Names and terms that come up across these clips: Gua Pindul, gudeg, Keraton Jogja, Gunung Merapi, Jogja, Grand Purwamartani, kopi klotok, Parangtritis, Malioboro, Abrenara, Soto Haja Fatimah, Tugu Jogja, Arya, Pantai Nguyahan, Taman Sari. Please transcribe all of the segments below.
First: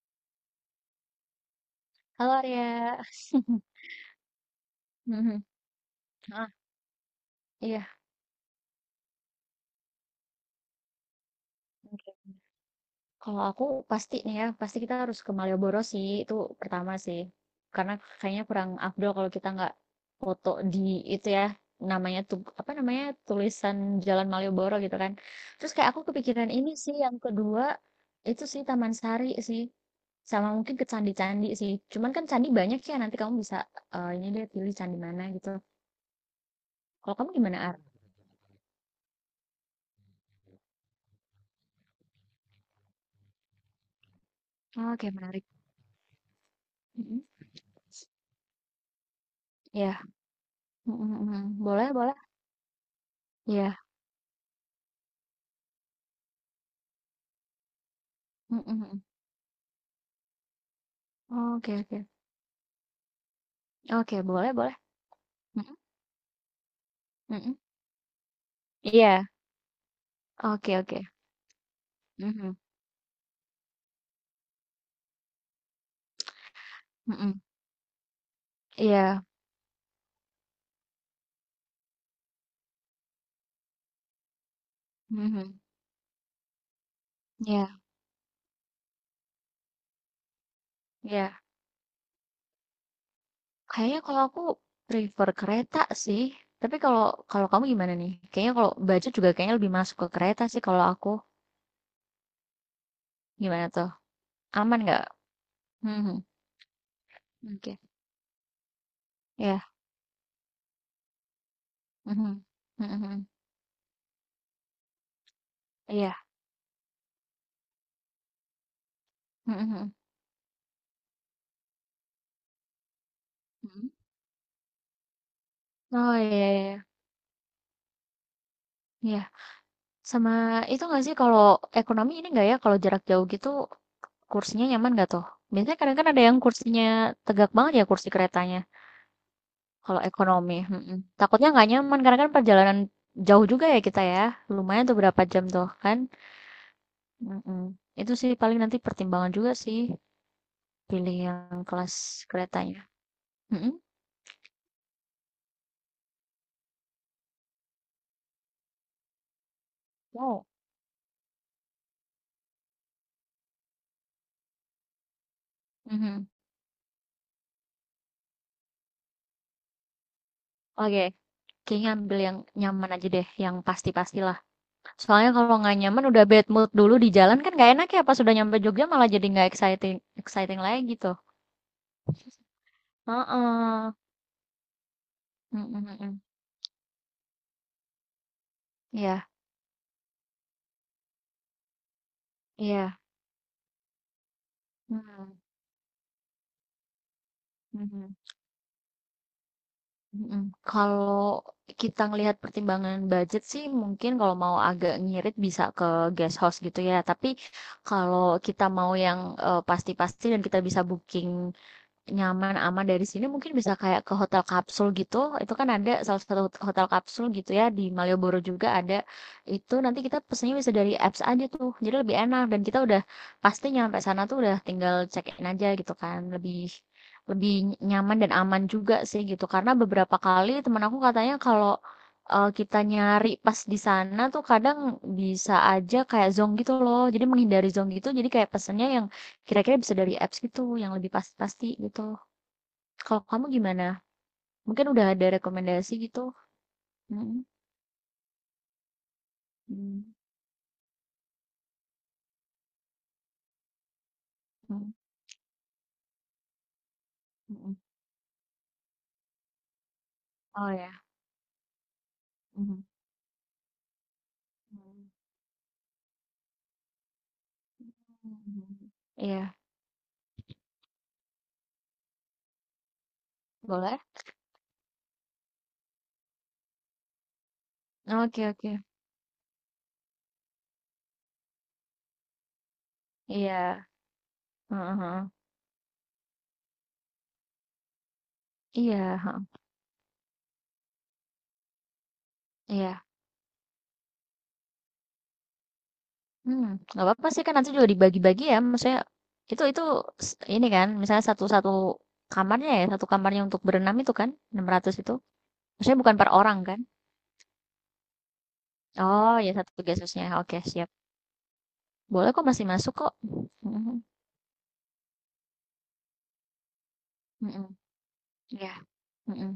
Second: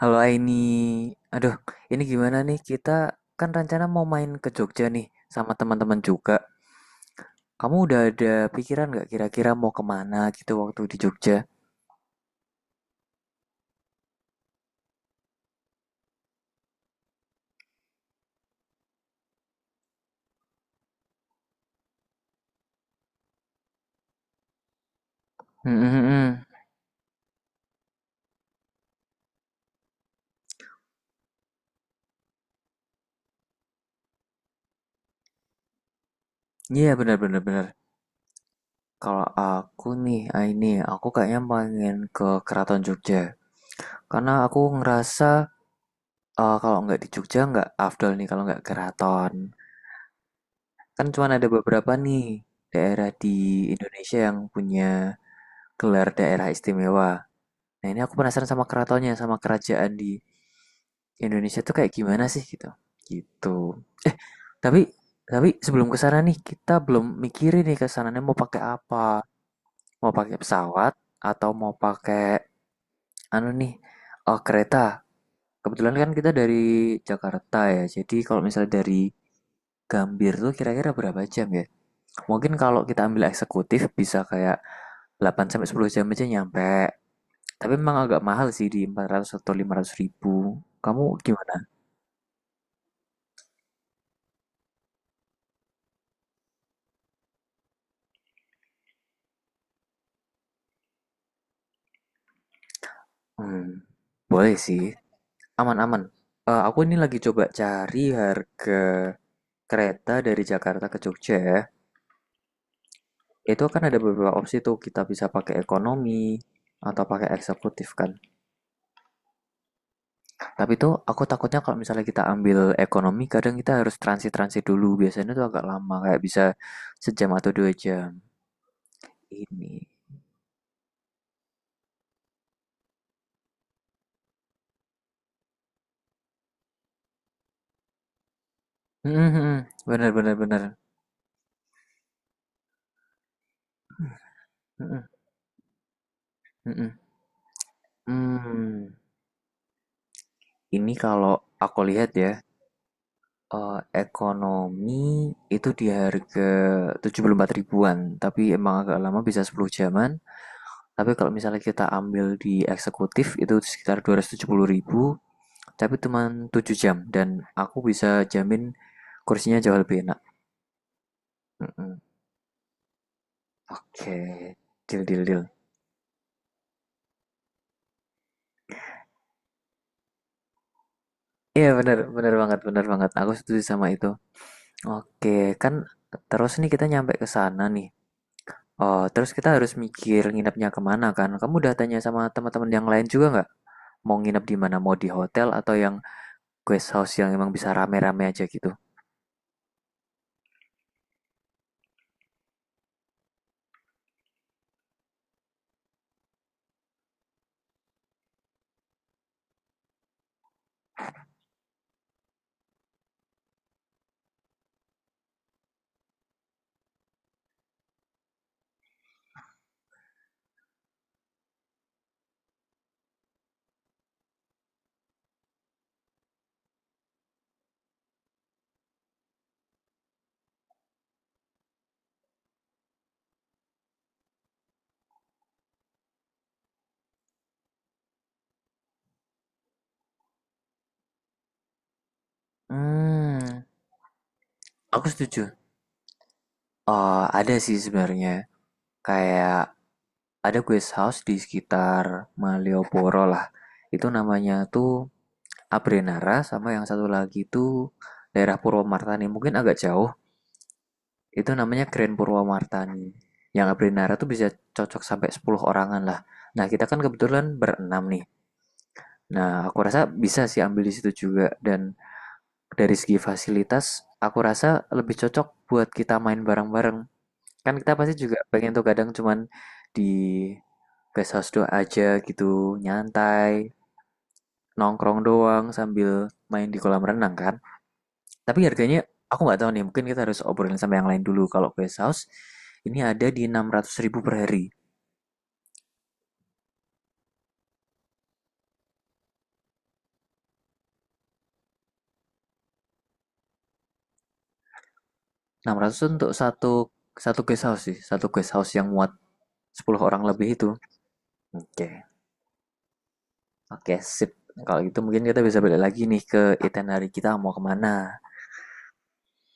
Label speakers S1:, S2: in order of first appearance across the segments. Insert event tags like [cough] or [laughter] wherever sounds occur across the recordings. S1: Halo Aini, aduh ini
S2: Halo
S1: gimana nih
S2: Arya.
S1: kita kan
S2: [laughs]
S1: rencana mau main ke Jogja nih
S2: Mhm,
S1: sama teman-teman juga.
S2: heeh.
S1: Kamu
S2: Iya,
S1: udah ada pikiran nggak kira-kira mau kemana gitu waktu di Jogja?
S2: oke. Kalau aku pasti nih ya, pasti kita harus ke Malioboro sih, itu pertama sih. Karena kayaknya kurang afdol kalau kita nggak foto di itu ya, namanya tuh apa namanya tulisan Jalan Malioboro gitu kan.
S1: Hmm,
S2: Terus kayak
S1: hmm,
S2: aku
S1: hmm.
S2: kepikiran
S1: hmm.
S2: ini sih yang kedua itu sih Taman Sari sih, sama mungkin ke candi-candi sih. Cuman kan candi banyak ya, nanti kamu bisa eh, ini deh pilih candi mana gitu.
S1: Iya
S2: Kalau
S1: benar
S2: kamu
S1: benar
S2: gimana,
S1: benar.
S2: Ar?
S1: Kalau aku nih Aini, aku kayaknya pengen ke Keraton Jogja karena aku
S2: Oke,
S1: ngerasa
S2: menarik.
S1: kalau nggak di
S2: Mhm.
S1: Jogja nggak afdol nih kalau nggak keraton.
S2: Ya,
S1: Kan
S2: mhm
S1: cuma
S2: mhm.
S1: ada
S2: Boleh
S1: beberapa
S2: boleh.
S1: nih daerah di
S2: Iya.
S1: Indonesia yang punya gelar daerah istimewa. Nah, ini aku penasaran
S2: Mhm
S1: sama
S2: mhm.
S1: keratonnya, sama kerajaan di Indonesia tuh
S2: Oke
S1: kayak
S2: oke.
S1: gimana sih gitu. Gitu. Eh,
S2: Oke, boleh boleh.
S1: tapi
S2: Mhm
S1: sebelum ke sana nih, kita belum
S2: mhm.
S1: mikirin nih kesananya mau pakai apa.
S2: Iya.
S1: Mau pakai
S2: Oke
S1: pesawat
S2: oke.
S1: atau mau pakai
S2: Mhm
S1: anu nih, Oh kereta. Kebetulan kan kita dari
S2: mhm.
S1: Jakarta ya. Jadi kalau misalnya dari
S2: Iya.
S1: Gambir tuh kira-kira berapa jam ya? Mungkin kalau kita ambil eksekutif bisa kayak 8
S2: Mhm.
S1: sampai 10 jam aja nyampe. Tapi
S2: Iya
S1: memang agak mahal sih di 400 atau 500 ribu. Kamu
S2: iya.
S1: gimana?
S2: Kayaknya kalau aku prefer kereta sih, tapi kalau kalau kamu gimana nih? Kayaknya kalau baju juga kayaknya lebih masuk ke kereta sih kalau aku.
S1: Hmm,
S2: Gimana tuh?
S1: boleh
S2: Aman
S1: sih.
S2: nggak?
S1: Aman-aman.
S2: Mhm.
S1: Aku ini lagi coba
S2: Oke.
S1: cari harga
S2: Iya.
S1: kereta dari Jakarta ke Jogja ya.
S2: Mhm. Mhm mhm.
S1: Itu kan ada beberapa opsi tuh. Kita bisa pakai
S2: Iya.
S1: ekonomi atau pakai eksekutif kan.
S2: Mhm mhm.
S1: Tapi tuh aku takutnya kalau misalnya kita ambil ekonomi, kadang kita
S2: Mhm.
S1: harus transit-transit dulu. Biasanya tuh agak lama,
S2: Oh,
S1: kayak bisa
S2: iya iya.
S1: sejam atau dua jam.
S2: Iya.
S1: Ini.
S2: Sama itu nggak sih kalau ekonomi ini nggak ya kalau jarak jauh gitu kursinya nyaman nggak tuh? Biasanya kadang kan ada yang kursinya tegak banget ya kursi keretanya. Kalau
S1: Bener bener
S2: ekonomi,
S1: bener.
S2: mm-mm. Takutnya nggak nyaman karena kan perjalanan jauh juga ya kita ya. Lumayan tuh
S1: Mm-mm,
S2: berapa jam tuh kan?
S1: mm
S2: Mm-mm. Itu sih
S1: Hmm, Hmm.
S2: paling nanti
S1: hmm. Hmm.
S2: pertimbangan juga sih
S1: Ini
S2: pilih
S1: kalau
S2: yang
S1: aku
S2: kelas
S1: lihat ya,
S2: keretanya. Mm-mm.
S1: eh, ekonomi itu di harga 74 ribuan, tapi emang agak lama bisa 10 jaman.
S2: Wow.
S1: Tapi kalau misalnya kita ambil di eksekutif itu sekitar 270 ribu, tapi cuma
S2: Mhm.
S1: 7 jam dan aku bisa jamin kursinya jauh lebih enak.
S2: Oke, kayaknya
S1: Mm-mm.
S2: ambil yang nyaman aja deh, yang
S1: Oke,
S2: pasti-pastilah.
S1: deal deal
S2: Soalnya
S1: deal.
S2: kalau nggak nyaman udah bad mood dulu di jalan kan nggak enak ya pas udah nyampe Jogja malah jadi nggak exciting exciting lagi gitu.
S1: Iya bener, bener banget, bener banget. Aku setuju sama
S2: Heeh.
S1: itu. Oke,
S2: Mm,
S1: kan
S2: mm, mm, mm.
S1: terus nih kita nyampe ke sana nih. Oh,
S2: Iya,
S1: terus kita harus mikir nginepnya kemana kan? Kamu udah tanya sama teman-teman yang
S2: iya.
S1: lain juga nggak? Mau nginep di mana? Mau di
S2: Hmm.
S1: hotel atau yang guest house yang emang bisa
S2: Mhm.
S1: rame-rame aja gitu?
S2: Mm. Kalau kita ngelihat pertimbangan budget sih mungkin kalau mau agak ngirit bisa ke guest house gitu ya. Tapi kalau kita mau yang eh, pasti-pasti dan kita bisa booking nyaman, aman, dari sini mungkin bisa kayak ke hotel kapsul gitu, itu kan ada salah satu hotel kapsul gitu ya, di Malioboro juga ada. Itu nanti kita pesennya bisa dari apps aja tuh, jadi lebih enak dan kita udah pasti nyampe sana tuh udah tinggal check in aja gitu kan, lebih lebih nyaman dan aman juga sih gitu. Karena beberapa kali teman aku katanya kalau eh, kita nyari pas di sana tuh kadang bisa aja kayak zonk gitu loh. Jadi menghindari zonk gitu, jadi kayak pesennya yang kira-kira bisa dari apps gitu yang lebih pasti-pasti gitu. Kalau kamu
S1: Hmm,
S2: gimana? Mungkin
S1: aku
S2: udah ada
S1: setuju.
S2: rekomendasi gitu?
S1: Oh,
S2: Mhm,
S1: ada sih sebenarnya. Kayak
S2: mmm,
S1: ada guest house di sekitar Malioboro lah. Itu namanya tuh
S2: mhm,
S1: Abrenara sama yang satu lagi tuh
S2: mhm.
S1: daerah Purwomartani. Mungkin agak jauh.
S2: Oh ya,
S1: Itu namanya Grand
S2: mhm,
S1: Purwamartani. Yang Abrinara tuh bisa cocok
S2: mmm,
S1: sampai 10 orangan lah. Nah, kita kan kebetulan berenam nih.
S2: mhm. Iya,
S1: Nah, aku rasa bisa sih ambil di situ juga. Dan dari segi
S2: boleh?
S1: fasilitas, aku rasa lebih cocok buat kita main bareng-bareng. Kan kita pasti juga
S2: Oke oke,
S1: pengen tuh kadang cuman di guest house doang aja gitu, nyantai,
S2: iya, heeh
S1: nongkrong
S2: heeh,
S1: doang sambil main di kolam renang kan. Tapi harganya
S2: iya,
S1: aku
S2: heeh,
S1: nggak tahu nih, mungkin kita harus obrolin sama yang lain dulu. Kalau guest house ini
S2: iya,
S1: ada di enam ratus ribu per hari.
S2: hmm, nggak apa-apa sih kan nanti juga dibagi-bagi ya, maksudnya itu s ini kan misalnya satu satu kamarnya ya, satu kamarnya untuk berenam itu kan, 600 itu?
S1: Enam
S2: Maksudnya
S1: ratus
S2: bukan per
S1: untuk
S2: orang kan?
S1: satu satu guest house sih, satu guest house yang muat
S2: Oh ya, satu
S1: 10
S2: guest,
S1: orang lebih
S2: oke
S1: itu.
S2: siap.
S1: Oke, okay.
S2: Boleh kok, masih masuk kok.
S1: Oke,
S2: Mhm,
S1: okay, sip. Kalau gitu mungkin kita bisa balik lagi nih ke itinerary kita mau
S2: mhm,
S1: kemana.
S2: iya, mhm.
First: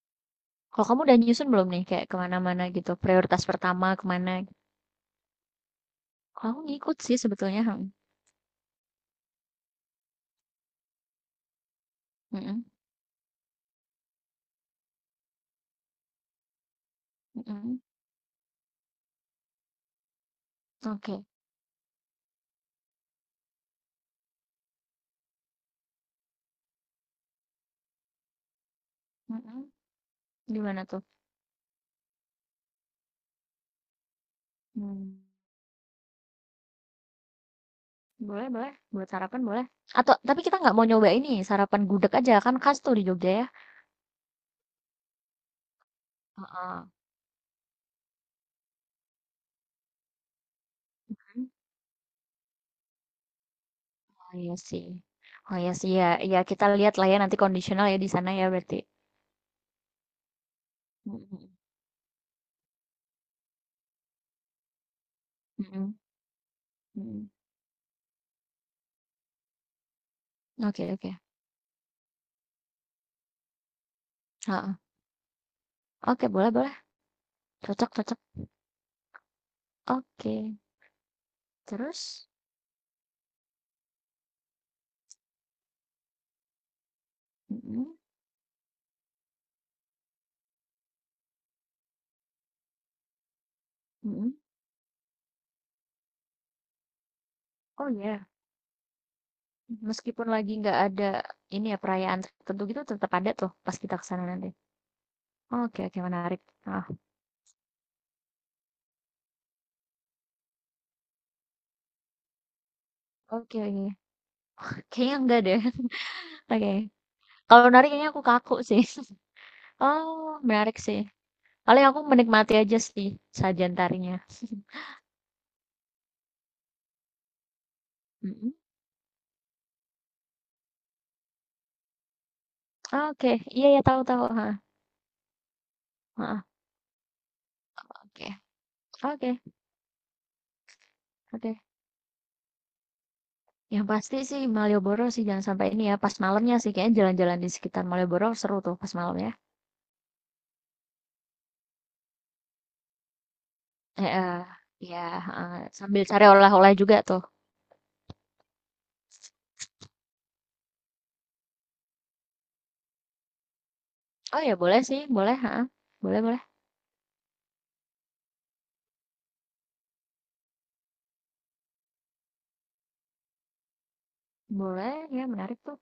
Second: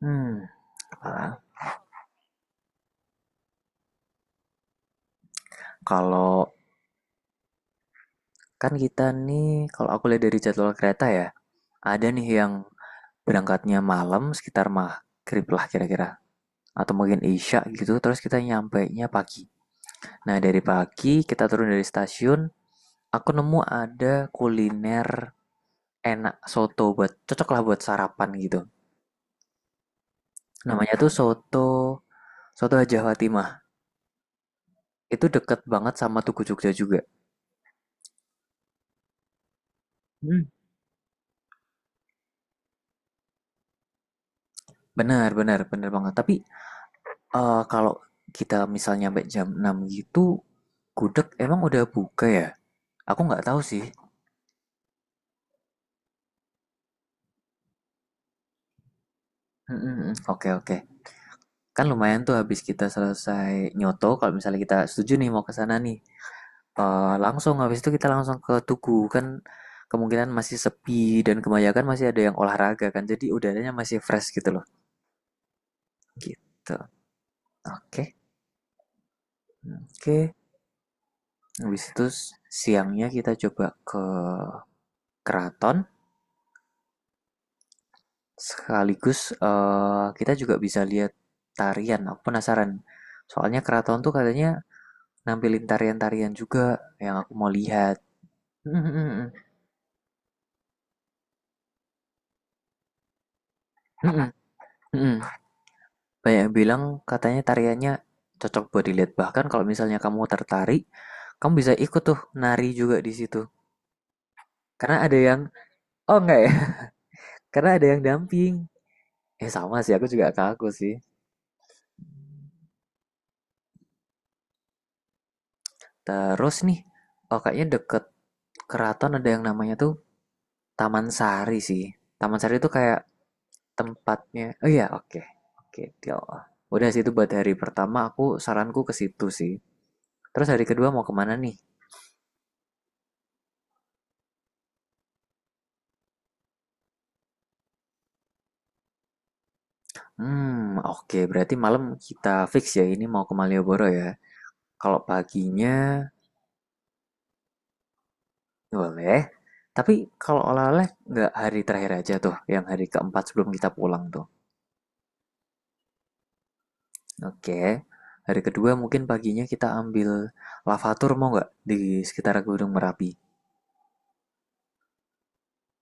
S1: Hmm,
S2: Kalau kamu udah
S1: ah,
S2: nyusun belum nih kayak ke mana-mana gitu, prioritas pertama ke mana? Kalau
S1: kalau
S2: aku ngikut sih sebetulnya, mhm,
S1: kan kita nih, kalau aku lihat dari jadwal kereta ya, ada nih yang
S2: mhm,
S1: berangkatnya malam sekitar maghrib lah kira-kira. Atau mungkin isya
S2: mhm,
S1: gitu, terus kita nyampainya pagi. Nah, dari pagi
S2: oke,
S1: kita turun dari stasiun, aku nemu ada kuliner enak soto buat cocok lah buat sarapan gitu.
S2: mhm, gimana
S1: Namanya
S2: tuh?
S1: tuh soto soto Haja Fatimah.
S2: Mmm,
S1: Itu deket banget sama Tugu Jogja juga.
S2: boleh boleh, buat sarapan boleh. Atau tapi
S1: Hmm.
S2: kita nggak mau nyoba ini, sarapan gudeg aja, kan khas tuh di Jogja ya.
S1: Benar, benar, benar banget. Tapi
S2: Heeh,
S1: kalau kita misalnya sampai jam 6 gitu, gudeg
S2: kan?
S1: emang udah buka ya? Aku nggak tahu sih.
S2: Oh iya sih. Oh iya sih, ya ya kita lihat lah ya nanti kondisional ya di sana ya berarti.
S1: Mm. Oke, oke.
S2: Mhm mhm,
S1: Kan lumayan tuh habis kita selesai nyoto kalau misalnya kita setuju nih mau ke sana
S2: mhm
S1: nih.
S2: mhm,
S1: Langsung habis itu kita langsung ke tugu kan, kemungkinan masih
S2: oke
S1: sepi
S2: oke,
S1: dan kebanyakan masih ada yang olahraga kan, jadi udaranya masih fresh gitu loh.
S2: heeh, oke boleh
S1: Gitu,
S2: boleh. Cocok
S1: oke
S2: cocok.
S1: oke.
S2: Oke,
S1: Habis itu
S2: terus?
S1: siangnya kita coba ke keraton
S2: Mhm
S1: sekaligus kita juga bisa lihat tarian. Aku penasaran soalnya keraton tuh
S2: mhm.
S1: katanya nampilin tarian-tarian juga yang aku mau
S2: Oh
S1: lihat.
S2: ya,
S1: Mm, mm, mm,
S2: meskipun lagi nggak ada ini ya, perayaan tertentu gitu tetap ada tuh pas kita
S1: mm,
S2: kesana
S1: mm,
S2: nanti?
S1: mm, mm.
S2: Oke oke
S1: Banyak
S2: menarik.
S1: yang bilang
S2: Ah.
S1: katanya tariannya cocok buat dilihat. Bahkan kalau misalnya kamu tertarik, kamu bisa ikut tuh nari juga di situ.
S2: Oke oke.
S1: Karena ada
S2: Kayaknya
S1: yang,
S2: enggak deh. [laughs]
S1: oh enggak ya,
S2: Oke.
S1: [laughs]
S2: Kalau
S1: karena ada
S2: nari
S1: yang
S2: kayaknya aku
S1: damping.
S2: kaku sih. [laughs]
S1: Eh sama sih, aku juga
S2: Oh,
S1: kaku
S2: menarik
S1: sih.
S2: sih. Paling aku menikmati aja sih sajian tarinya.
S1: Terus nih, oh kayaknya deket
S2: Mhm.
S1: keraton ada yang namanya tuh Taman Sari sih. Taman Sari itu kayak
S2: Oke, iya ya tahu tahu, ha.
S1: tempatnya, oh iya oke, oke, ya
S2: Heeh,
S1: Allah. Udah sih itu buat hari pertama aku
S2: oke.
S1: saranku ke situ
S2: Oke
S1: sih. Terus hari kedua mau kemana nih?
S2: oke. Yang pasti sih Malioboro sih jangan sampai ini ya, pas malamnya sih kayaknya jalan-jalan di sekitar Malioboro seru tuh pas malam ya.
S1: Hmm, oke. Berarti malam kita fix ya ini mau ke Malioboro ya.
S2: Eh eh, ya
S1: Kalau
S2: heeh. Sambil
S1: paginya
S2: cari oleh-oleh juga tuh.
S1: boleh. Tapi kalau oleh-oleh nggak hari terakhir aja tuh, yang hari keempat sebelum kita pulang tuh.
S2: Oh ya boleh sih, boleh, heeh. Boleh, boleh.
S1: Oke. Hari kedua mungkin paginya kita ambil lavatur mau nggak di sekitar Gunung Merapi.
S2: Boleh, ya menarik tuh.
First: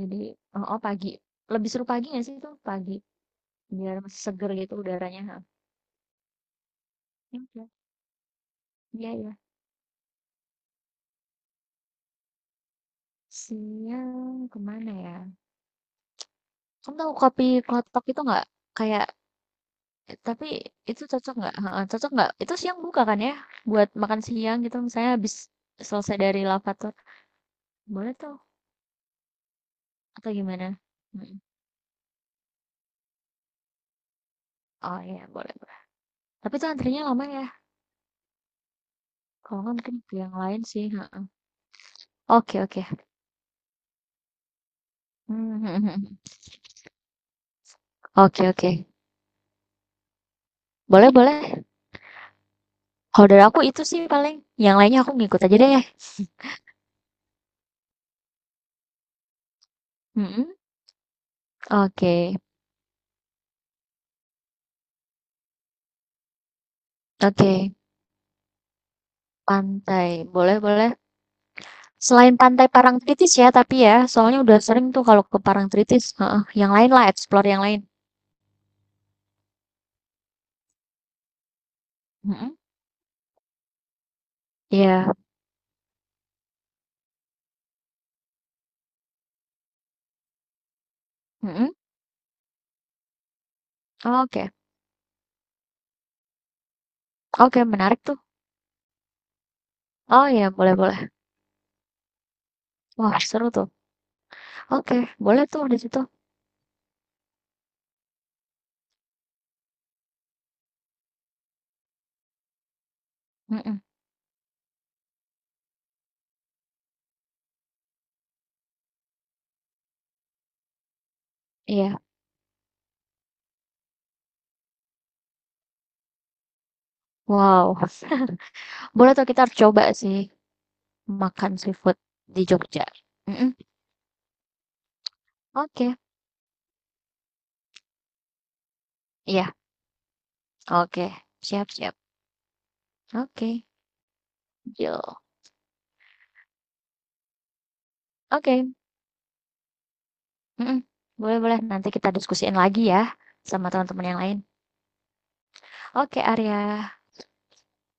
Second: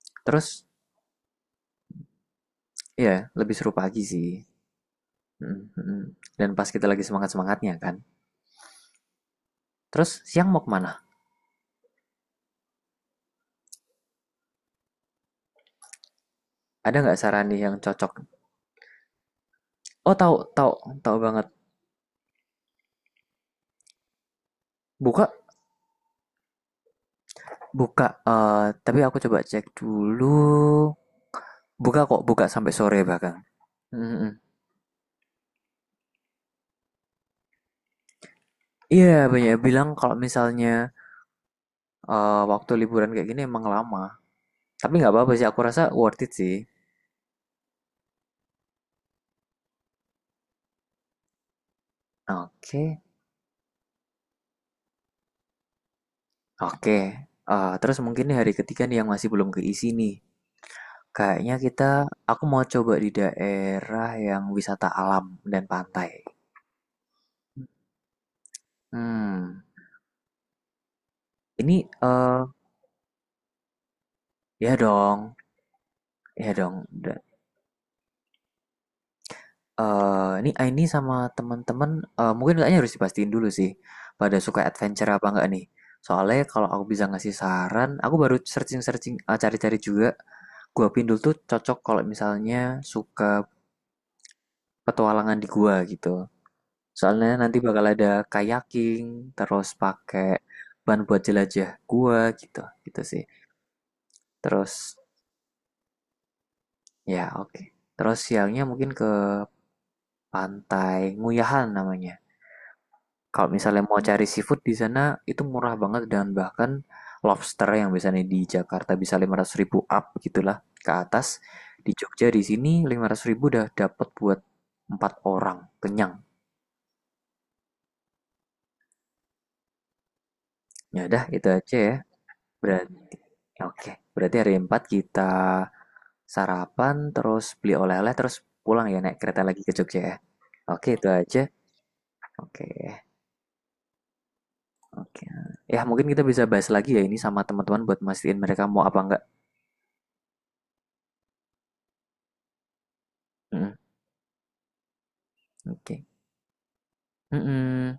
S2: Jadi,
S1: Terus
S2: oh, oh, pagi. Lebih seru pagi nggak sih tuh? Pagi.
S1: ya lebih seru
S2: Biar
S1: pagi
S2: masih
S1: sih.
S2: seger gitu udaranya, heeh.
S1: Mm, mm. Dan pas kita lagi
S2: Iya,
S1: semangat-semangatnya kan.
S2: iya, iya.
S1: Terus siang mau kemana?
S2: Siang kemana ya?
S1: Ada
S2: Kamu tahu
S1: nggak saran
S2: kopi
S1: nih yang
S2: klotok
S1: cocok?
S2: itu nggak? Kayak,
S1: Oh tahu
S2: Tapi
S1: tahu
S2: itu
S1: tahu
S2: cocok
S1: banget.
S2: nggak? Heeh, cocok nggak? Itu siang buka kan ya? Buat makan siang gitu misalnya
S1: Buka
S2: habis selesai dari Lavator,
S1: Buka,
S2: boleh tuh
S1: eh tapi aku coba cek dulu.
S2: atau gimana? Mhm.
S1: Buka kok, buka sampai sore bahkan. Mm-mm.
S2: Oh iya boleh boleh. Tapi tuh antrinya lama ya?
S1: Iya, banyak
S2: Kalau
S1: yang
S2: nggak
S1: bilang
S2: mungkin ke
S1: kalau
S2: yang lain
S1: misalnya
S2: sih, heeh. Oke
S1: waktu
S2: oke.
S1: liburan kayak gini emang lama. Tapi nggak apa-apa sih, aku rasa
S2: Mmm,
S1: worth it
S2: [laughs]
S1: sih.
S2: oke oke. Boleh boleh.
S1: Oke,
S2: Kalau dari aku itu sih paling, yang lainnya aku ngikut aja deh.
S1: oke. Terus mungkin nih hari ketiga nih yang masih belum keisi nih.
S2: Mhm.
S1: Kayaknya kita,
S2: Oke
S1: aku mau coba di daerah yang wisata alam dan pantai.
S2: oke.
S1: Hmm,
S2: Pantai, boleh boleh.
S1: ini
S2: Selain
S1: eh
S2: pantai Parangtritis ya, tapi ya, soalnya udah
S1: ya
S2: sering tuh kalau
S1: dong,
S2: ke Parangtritis, heeh,
S1: ya
S2: yang
S1: dong.
S2: lain lah, explore yang lain.
S1: Ini Aini sama teman-teman
S2: Mhm,
S1: mungkin kayaknya harus dipastiin dulu sih, pada suka adventure
S2: iya,
S1: apa enggak nih. Soalnya kalau aku bisa ngasih saran, aku baru searching-searching, cari-cari juga, Gua Pindul tuh
S2: mhm,
S1: cocok kalau misalnya suka
S2: oke.
S1: petualangan di gua gitu. Soalnya nanti
S2: Oke,
S1: bakal
S2: menarik
S1: ada
S2: tuh.
S1: kayaking, terus
S2: Oh
S1: pakai
S2: iya, boleh boleh.
S1: ban buat jelajah gua gitu, gitu
S2: Wah,
S1: sih.
S2: seru tuh.
S1: Terus
S2: Oke, boleh tuh di situ.
S1: ya oke, terus siangnya mungkin ke pantai Nguyahan namanya. Kalau
S2: Mhm,
S1: misalnya mau cari seafood di sana itu murah banget dan bahkan lobster yang biasanya di Jakarta bisa 500 ribu up gitulah ke atas. Di
S2: iya.
S1: Jogja di sini 500 ribu udah dapat buat empat orang kenyang.
S2: Wow, [laughs] boleh tuh kita harus coba sih
S1: Ya udah itu
S2: makan
S1: aja ya.
S2: seafood di Jogja.
S1: Berarti
S2: Mhm,
S1: oke. Berarti hari 4 kita
S2: oke.
S1: sarapan terus beli oleh-oleh terus pulang ya naik kereta
S2: Iya,
S1: lagi ke Jogja ya. Oke
S2: oke.
S1: itu aja.
S2: Siap siap.
S1: Oke.
S2: Oke, deal.
S1: Oke. Ya mungkin kita bisa bahas lagi ya ini sama teman-teman buat mastiin mereka
S2: Oke,
S1: mau apa enggak.
S2: mhm, boleh boleh, nanti kita diskusiin lagi ya sama
S1: Mm,
S2: teman-teman yang lain.
S1: oke.
S2: Oke, Arya.
S1: Mhm,